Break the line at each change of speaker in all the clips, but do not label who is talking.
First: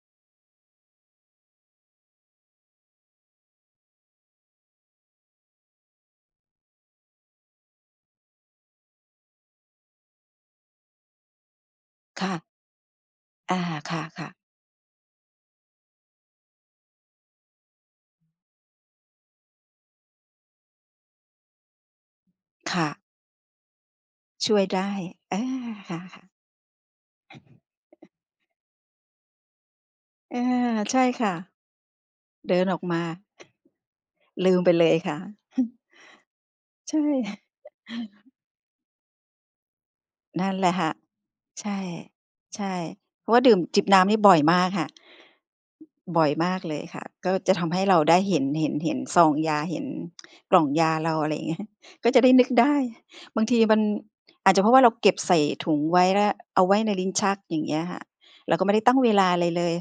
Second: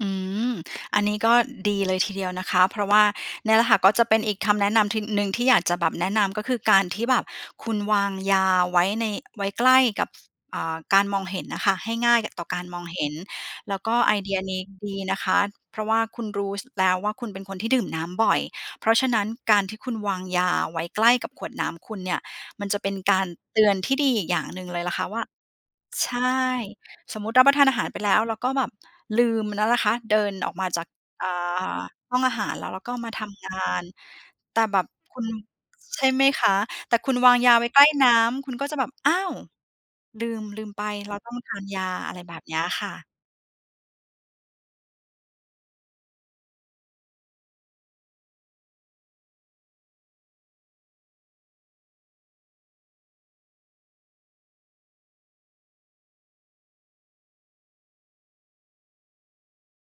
อืม อันนี้ก็ดีเลยทีเดียวนะคะ เพราะว่า เนี่ยแหละค่ะ ก็จะเป็นอีกคำแนะนำทีหนึ่ง ที่อยากจะแบบแนะนำ ก็คือ การที่แบบคุณวางยาไว้ใน ไว้ใกล้กับ ฟ อ่า การมองเห็นน่ะค่ะ ให้ง่าย
ค
แก่
่ะ
ต่อการมองเห็น
อา
แล้วก
ค
็ไอเ
่
ด
ะ
ี
ๆ
ยนี้ดีนะคะ เพราะว่าคุณรู้ ส แล้วว่า คุณเป็นคนที่ดื่มน้ำบ่อย เพราะฉะนั้นการที่คุณวางยาไว้ใกล้กับขวดน้ำคุณเนี่ย มัน
ค
จะ
่
เป็น
ะ
การเตือนที่ดีอีกอย่าง
ช่
หน
ว
ึ
ย
่งเ
ไ
ล
ด
ยล่
้
ะคะว่า
อา ค่
ใช
ะ ๆ
่ สมมติรับประทานอาหารไปแล้ว แล้วก็แบบลืมมันแล้วนะคะ เดิน
อา
ออกมาจาก
ใช่ค
อ่
่ะ
า ห้องอาหา
เด
ร
ิ
แล
น
้ว
อ
แล
อ
้
ก
วก็
มา
มาทำงาน
ลื
แต
ม
่
ไป
แบ
เล
บ
ยค
ค
่ะ
ุณ ใช่ไหมคะ?
ใ
แต
ช
่
่
คุณวางยาไว้ใกล้น้ำ คุณก็จะแบบ อ้าว! ลืม
นั่น
ลื
แหล
ม
ะ
ไป
ค่ะ
เราต้องทา
ใ
น
ช่
ยา อะไรแบบเนี้
ใช
ย
่
ค่ะ
เพราะว่าดื่ม จิบน้ำนี่บ่อยมากค่ะ บ่อยมากเลยค่ะ ก็จะทำให้เราได้เห็น เห็น เห็นซองยา เห็นกล่องยาเรา อะไรเงี้ย ก็จะได้นึกได้ บางทีมัน อาจจะเพราะว่าเราเก็บใส่ถุงไว้ แล้วเอาไว้ในลิ้นชัก อย่างเงี้ยค่ะ เราก็ไม่ได้ตั้งเวลาอะไรเลย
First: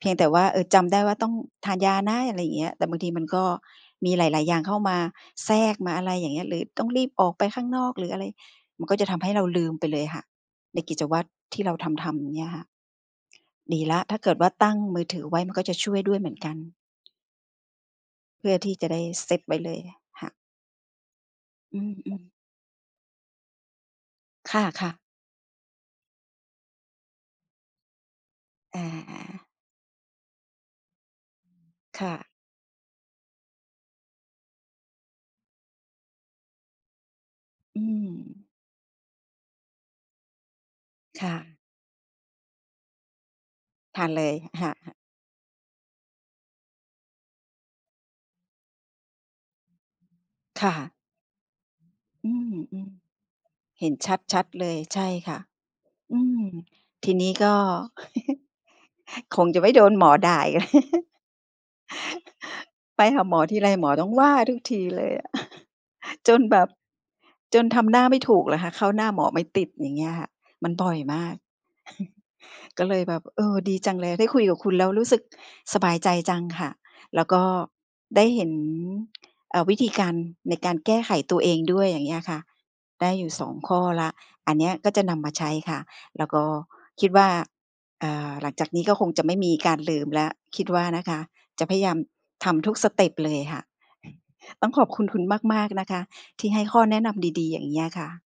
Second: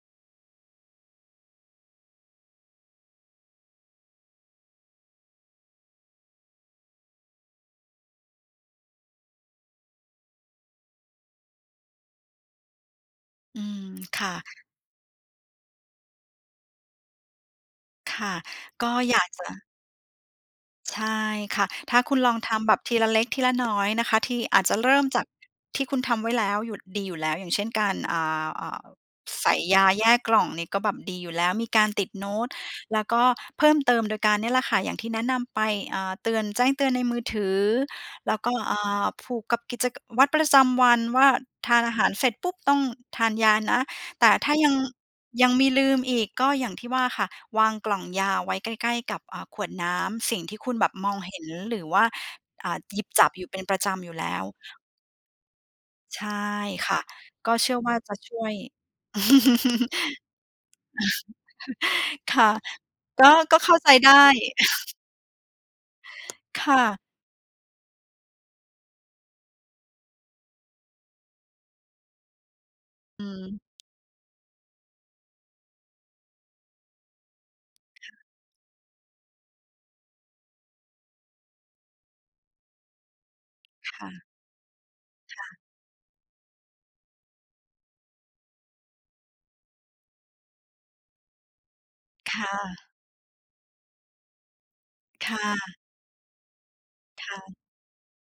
เพียงแต่ว่า เออ จำได้ว่า ต้องทานยานะ อะไรอย่างเงี้ย แต่บางทีมันก็มีหลาย ๆ อย่างเข้ามาแทรก มาอะไรอย่างเงี้ย หรือต้องรีบออกไปข้างนอก หรืออะไร มันก็จะทำให้เราลืมไปเลยค่ะ ในกิจวัตรที่เราทำ ๆ อยู่เนี่ยค่ะ
อื
ดี
ม
แล้ว ถ้า
ค
เก
่
ิ
ะ
ดว่าตั้งมือถือไว้ มันก็จะช่วยด้วยเหมือนกัน
ค่ะ
เพื่อที่
ก
จะ
็
ได้
อยา
เ
ก
ซต
จะ
ไว้เลย ค่ะ
ใช่ค่ะ
อื
ถ้าคุณ
ม
ล
ๆ
องทำแบบทีละเล็กทีละน้อยนะคะ ที่
ค
อาจจะเร
่ะ
ิ
ๆ
่มจากที่คุณทำไว้แล้ว หยุด ดีอยู่แล้ว อย่างเช่น การ อ่า อ่
อ
า
า ๆ
ใส่ยาแยกกล่อง นี่ก็แบบดีอยู่แล้ว มีการ
ค
ติ
่
ดโน
ะ
้ต แล้วก็เพิ่มเติมโดยการเนี่ยแหละค่ะ อย่างที่แนะนำไป อ่า เตือน แจ้งเตือนในมือ ถือ
อื
แล้ว
ม
ก็ อ่า ผูกกับกิจ ก วัตรประจำวันว
ค
่า
่ะ
ทานอาหารเสร็จ ปุ๊บ ต้องทานยานะ
ทานเล
แต่
ย
ถ้า
ค
ย
่
ั
ะ
ง
ๆ
ยังมีลืมอีก ก็อย่างที่ว่าค่ะ วางกล่องยาไว้ใกล้ ๆ กับ อ่า ขวดน้ำ สิ่งที่
ค
ค
่
ุณแบ
ะ
บมองเห็น หรือว่า
อืม
อ่า หยิบจับอยู่เป็นปร
ๆ
ะ
เห
จ
็น
ำอย
ช
ู่
ัด
แล้
ชั
ว
ดเลย ใช่ค่ะ อ
ใช
ื
่
ม
ค่ะ
ทีนี้ก
ก็
็
เชื่อว่าจะช่วย
คงจะไม่โดนหมอด่าอีก แล้ว
ค่ะ
ไปห
ก
า
็
หมอ
ก
ท
็
ีไ
เ
ร
ข้า
ห
ใ
ม
จ
อต
ไ
้
ด
อ
้
งว่าทุกทีเลยอะ จนแบ
ค
บ
่ะ
จนทำหน้าไม่ถูกเลยค่ะ เข้าหน้าหมอไม่ติด อย่างเงี้ยค่ะ มันบ่อยมาก ก็เลยแบ
อ
บ
ื
เออ
ม
ดีจังเลย ได้คุยกับคุณแล้ว รู้สึกสบายใจจังค่ะ แล้วก็
ค่
ไ
ะ
ด้เห็น เออ วิธีการในการแก้ไขตัวเองด้วย อย่างเงี้ยอะค่ะ ได้อยู่ 2 ข้อ
ค
แล
่
้ว
ะ
อันเนี้ยก็จะนำมา
ค
ใช
่
้
ะ
ค่ะ แล้วก็คิดว่า อ่า หลังจากนี้ก็คงจะไม่มีการลืมแล้ว คิดว่านะคะ จะพยายาม
ค
ท
่
ำทุกส
ะ
เตปเลยอะค่ะ ต้องขอบคุณคุณ
ค่
มาก
ะ
ๆ นะคะ ที่ให้ข้อแนะน
ค
ำ
่
ดี
ะ
ๆ อย่างเงี้ยอะค่ะ